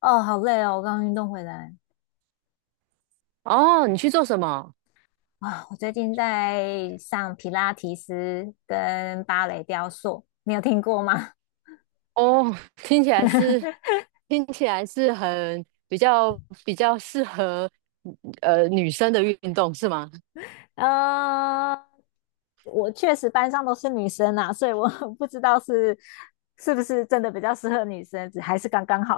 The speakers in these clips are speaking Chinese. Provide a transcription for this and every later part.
哦，好累哦！我刚运动回来哦，你去做什么？啊，我最近在上皮拉提斯跟芭蕾雕塑，你有听过吗？哦，听起来是听起来是很比较适合女生的运动是吗？呃，我确实班上都是女生啊，所以我 不知道是不是真的比较适合女生，只还是刚刚好。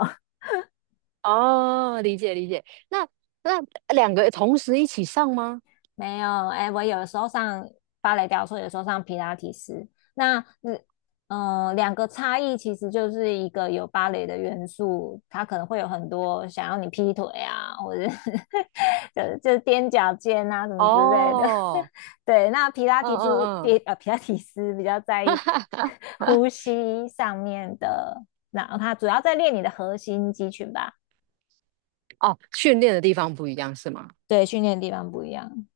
哦，理解理解。那那两个同时一起上吗？没有，哎，我有的时候上芭蕾雕塑，有时候上皮拉提斯。那嗯、呃两个差异其实就是一个有芭蕾的元素，它可能会有很多想要你劈腿啊，或者是 就是踮脚尖啊什么之类的。哦，对，那皮拉嗯提斯比嗯呃皮拉提斯比较在意 嗯，呼吸上面的，那它主要在练你的核心肌群吧？哦，训练的地方不一样是吗？对，训练的地方不一样。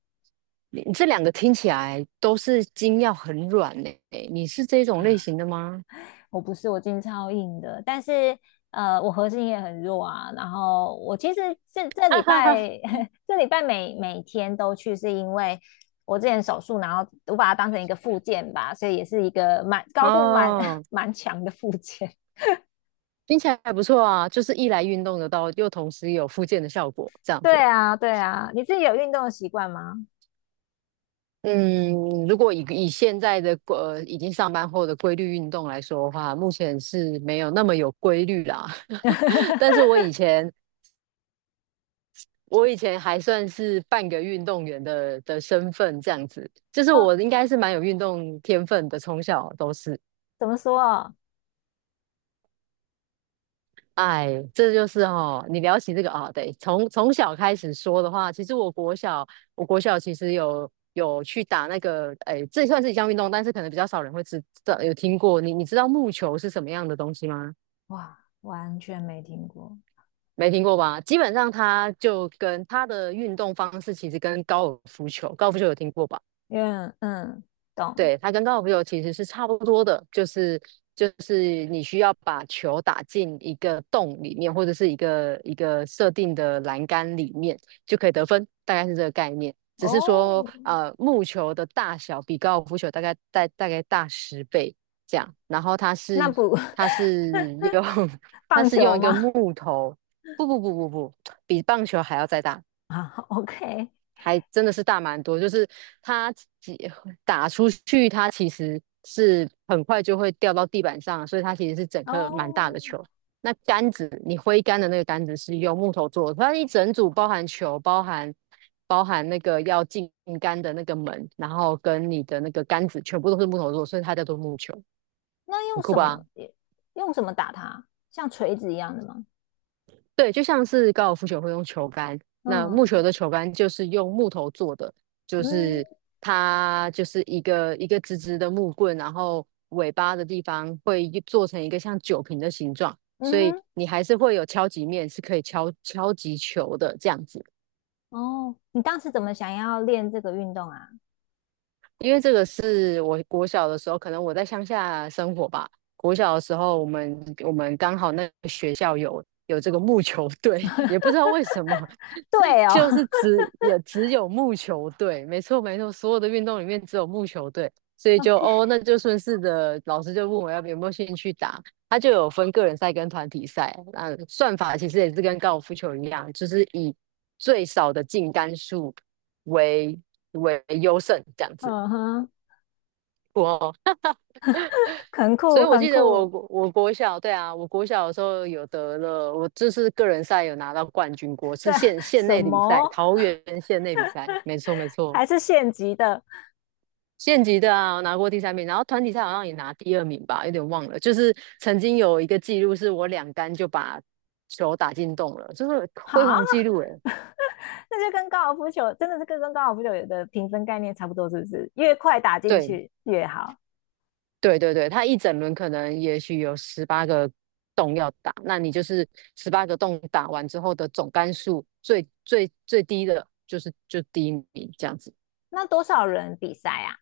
你这两个听起来都是筋要很软呢，你是这种类型的吗？我不是，我筋超硬的，但是呃，我核心也很弱啊。然后我其实这礼拜 这礼拜每天都去，是因为我之前手术，然后我把它当成一个附件吧，所以也是一个蛮高度蛮 哦，蛮强的附件。听起来还不错啊，就是一来运动得到，又同时有复健的效果，这 样对子。啊，对啊，你自己有运动的习惯吗？嗯，如果以现在的已经上班后的规律运动来说的话，目前是没有那么有规律啦。但是我 以前我以前还算是半个运动员的身份，这样子，就是哦，我应该是蛮有运动天分的，从小都是。怎么说哦？哎，这就是哦，你聊起这个啊，对，从小开始说的话，其实我国小其实有去打那个，哎，这算是一项运动，但是可能比较少人会知道，有听过。你知道木球是什么样的东西吗？哇，完全没听过。没听过吧？基本上它就跟它的运动方式其实跟高尔夫球，高尔夫球有听过吧？嗯嗯，懂对，它跟高尔夫球其实是差不多的，就是你需要把球打进一个洞里面，或者是一个一个设定的栏杆里面就可以得分，大概是这个概念。只是说，哦。木球的大小比高尔夫球大概大10倍这样，然后它是那不 它是用 它棒是用球一个吗？木头，不不不不不，比棒球还要再大。啊，OK,还真的是大蛮多，就是它几打出去，它其实是很快就会掉到地板上，所以它其实是整颗蛮大的哦，球。那杆子，你挥杆的那个杆子是用木头做的，它一整组包含球，包含那个要进杆的那个门，然后跟你的那个杆子全部都是木头做的，所以它叫做木球，那用很酷什吧？么用什么打它？像锤子一样的吗？对，就像是高尔夫球会用球杆，那木球嗯的球杆就是用木头做的，就是嗯，它就是一个一个直直的木棍，然后尾巴的地方会做成一个像酒瓶的形状，嗯所以哼，你还是会有敲击面是可以敲击球的这样子。哦，你当时怎么想要练这个运动啊？因为这个是我国小的时候，可能我在乡下生活吧。国小的时候，我们刚好那个学校有这个木球队，也不知道为什么，对 哦 就是也只有木球队。没错没错，所有的运动里面只有木球队，所 以就哦，，OK,那就顺势的老师就问我要不有没有兴趣打，他就有分个人赛跟团体赛。那算法其实也是跟高尔夫球一样，就是以最少的净杆数为为优胜这样子。嗯哼，我，很所以酷我很记得我酷。我国小，对啊，我国小的时候有得了，我这是个人赛有拿到冠军过，是对，县县什内的比赛，么？桃园县内比赛，没错没错，还是县级的？县级的啊，我拿过第三名，然后团体赛好像也拿第二名吧，有点忘了，就是曾经有一个记录是我2杆就把球打进洞了，就是辉好，煌记录诶，那就跟高尔夫球真的是跟高尔夫球有的评分概念差不多，是不是？越快打进对，去越好。对对对，它一整轮可能也许有十八个洞要打，那你就是十八个洞打完之后的总杆数最低的就是第一名这样子。那多少人比赛啊？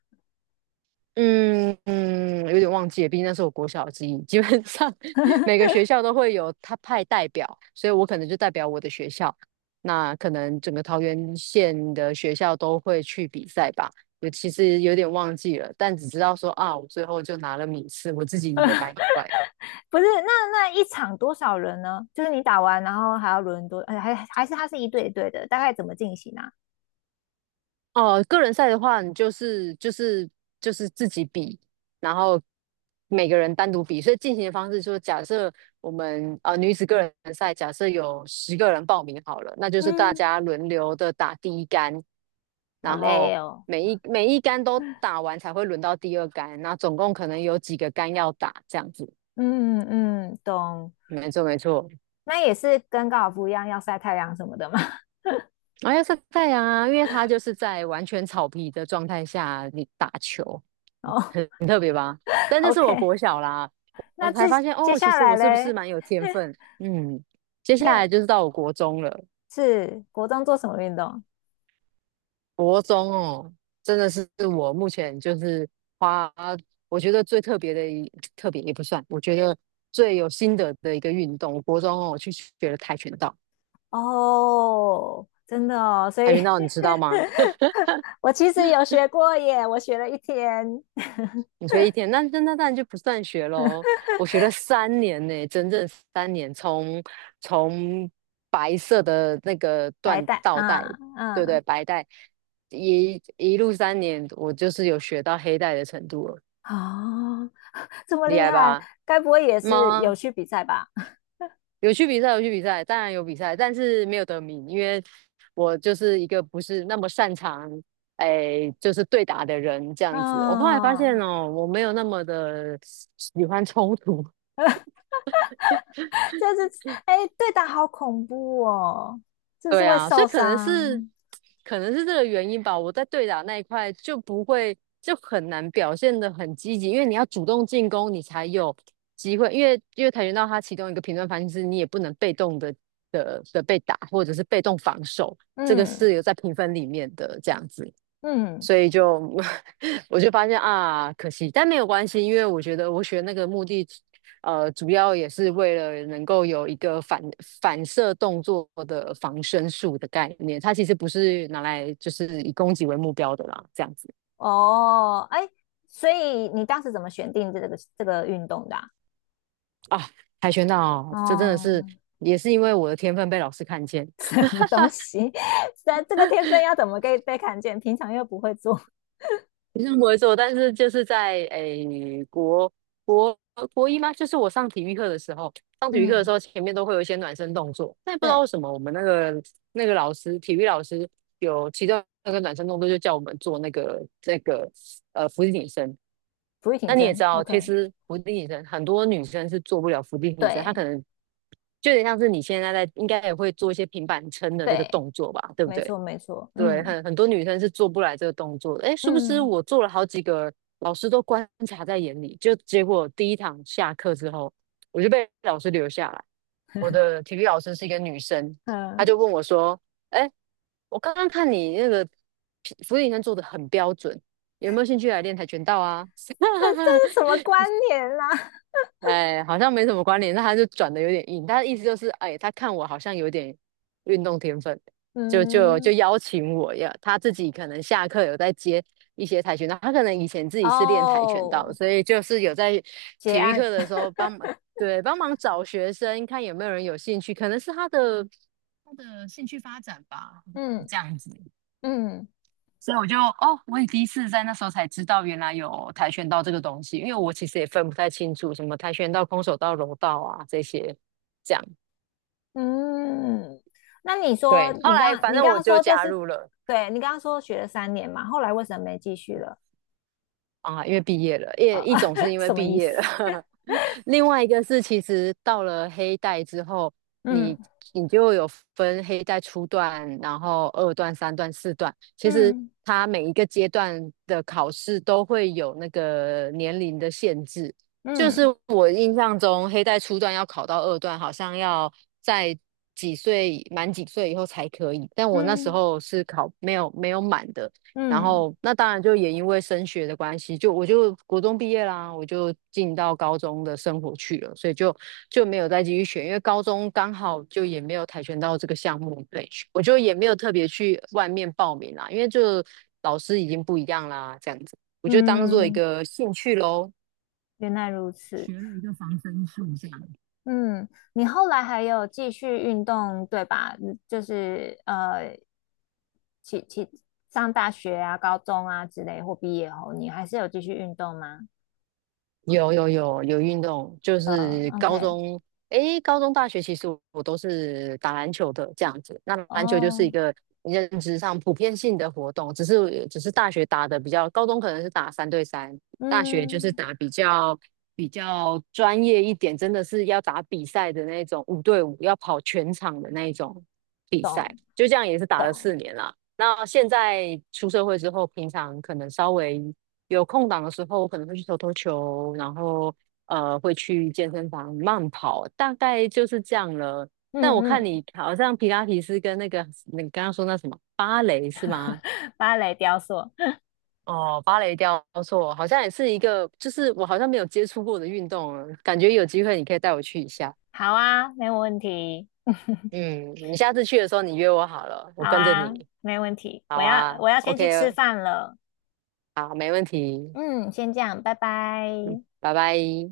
嗯嗯，有点忘记了，毕竟那是我国小的记忆。基本上 每个学校都会有他派代表，所以我可能就代表我的学校。那可能整个桃园县的学校都会去比赛吧。我其实有点忘记了，但只知道说啊，我最后就拿了名次，我自己也蛮意外。不是，那那一场多少人呢？就是你打完，然后还要轮多，呃还是它是一对一对的，大概怎么进行啊？哦，个人赛的话，你就是自己比，然后每个人单独比，所以进行的方式就是假设我们女子个人赛，假设有10个人报名好了，那就是大嗯，家轮流的打第一杆，好然累后哦。每一杆都打完才会轮到第二杆，那总共可能有几个杆要打，这样子。嗯嗯，懂。没错没错，那也是跟高尔夫一样要晒太阳什么的嘛。啊要晒太阳啊，因为它就是在完全草皮的状态下你打球，嗯哦很特别吧？但这是我，OK。国小啦，那我接才发现接哦，其下实来我是不是嘞，蛮有天分？嗯，接下来就是到我国中了，是国中做什么运动？国中哦，真的是我目前就是花我觉得最特别的特别也不算，我觉得最有心得的一个运动，我国中哦去学了跆拳道，哦，真的哦，所跆以 拳道你知道吗？我其实有学过耶，我学了一天你学一天，那当然就不算学喽。我学了三年呢、整整三年，从白色的那个白缎带，倒带，啊，对不对？嗯，白带一路三年，我就是有学到黑带的程度了，哦。这么厉厉害害，吧？该不会也是有吗？去比赛吧？有去比赛，有去比赛，当然有比赛，但是没有得名，因为我就是一个不是那么擅长，哎，就是对打的人这 样子。我后来发现嗯，哦，我没有那么的喜欢冲突。这是哎，对打好恐怖哦，这是对会啊，所受以可能是伤。可能是这个原因吧。我在对打那一块就不会就很难表现的很积极，因为你要主动进攻，你才有机会。因为跆拳道它其中一个评论方式是你也不能被动的被打，或者是被动防守，这个嗯是有在评分里面的这样子。嗯，所以就 我就发现啊，可惜，但没有关系，因为我觉得我学那个目的，主要也是为了能够有一个反射动作的防身术的概念，它其实不是拿来就是以攻击为目标的啦，这样子哦，哎，所以你当时怎么选定这个运动的啊？啊，跆拳道这真的是哦，也是因为我的天分被老师看见，什么东西？这这个天分要怎么被看见？平常又不会做。学生不会做，但是就是在国国一吗？就是我上体育课的时候，上体育课的时嗯，候前面都会有一些暖身动作，但也不知道对，为什么我们那个老师，体育老师有其中那个暖身动作就叫我们做伏地挺身。不会挺那你也知身。道，其 OK,实伏地挺身很多女生是做不了伏地挺身，她可对能就有点像是你现在应该也会做一些平板撑的这个对，动作吧，对不没对？错没错。对，嗯很多女生是做不来这个动作的。哎，是不是嗯我做了好几个，老师都观察在眼里，就结果第一堂下课之后，我就被老师留下来。我的体育老师是一个女生，她嗯。就问我说：“哎，我刚刚看你那个俯卧撑做的很标准，有没有兴趣来练跆拳道啊？” 这这是什 么关联啦、啊 哎，好像没什么关联，那他就转的有点硬，他的意思就是，哎，他看我好像有点运动天分，就嗯，邀请我呀，他自己可能下课有在接一些跆拳道，他可能以前自己是练跆拳道哦，的，所以就是有在结体育案，课的时 候帮忙，对，帮忙找学生，看有没有人有兴趣，可能是他的兴趣发展吧，嗯这样子。嗯所以我就哦，我也第一次在那时候才知道，原来有跆拳道这个东西，因为我其实也分不太清楚什么跆拳道、空手道、柔道啊这些，这样。嗯。那你说，对，后你来刚反你正刚我刚就说这加是，入了，对，你刚刚说学了三年嘛，后来为什么没继续了？啊，因为毕业了，一种是 因为什么毕意思？业了，另外一个是其实到了黑带之后，嗯你你就有分黑带初段，然后二段、三段、四段，其实嗯它每一个阶段的考试都会有那个年龄的限制。就是嗯我印象中，黑带初段要考到二段，好像要在几岁满几岁以后才可以，但我那时嗯候是考没有满的。然嗯后那当然就也因为升学的关系，就我就国中毕业啦，我就进到高中的生活去了，所以就没有再继续学，因为高中刚好就也没有跆拳道这个项目可以学我就也没有特别去外面报名啦，因为就老师已经不一样啦，这样子，我就当做一嗯，个兴趣喽。原来如此。学了一个防身术这样。嗯，你后来还有继续运动，对吧？嗯就是呃，起起上大学啊、高中啊之类，或毕业后，你还是有继续运动吗？有有有有运动，就呃是高，OK,中，高中、大学其实我都是打篮球的这样子。那篮球就是一哦，个认知上普遍性的活动，只是大学打的比较，高中可能是打三对三，大学就是嗯，打比较专业一点，真的是要打比赛的那种五对五，要跑全场的那一种比赛。懂就这样也是打了懂，4年啦。那现在出社会之后，平常可能稍微。有空档的时候，我可能会去投投球，然后会去健身房慢跑，大概就是这样了。但我嗯看嗯，你好像皮拉提斯跟那个你刚刚说那什么芭蕾是 吗？芭蕾雕塑，哦，芭蕾雕塑好像也是一个，就是我好像没有接触过的运动啊感觉有机会你可以带我去一下。好啊，没问题，嗯，你下次去的时候你约我好了，我好跟着啊，你。没问题，好我要啊我要先去吃，OK,饭了，好，没问题，嗯，先这样，拜拜。拜拜。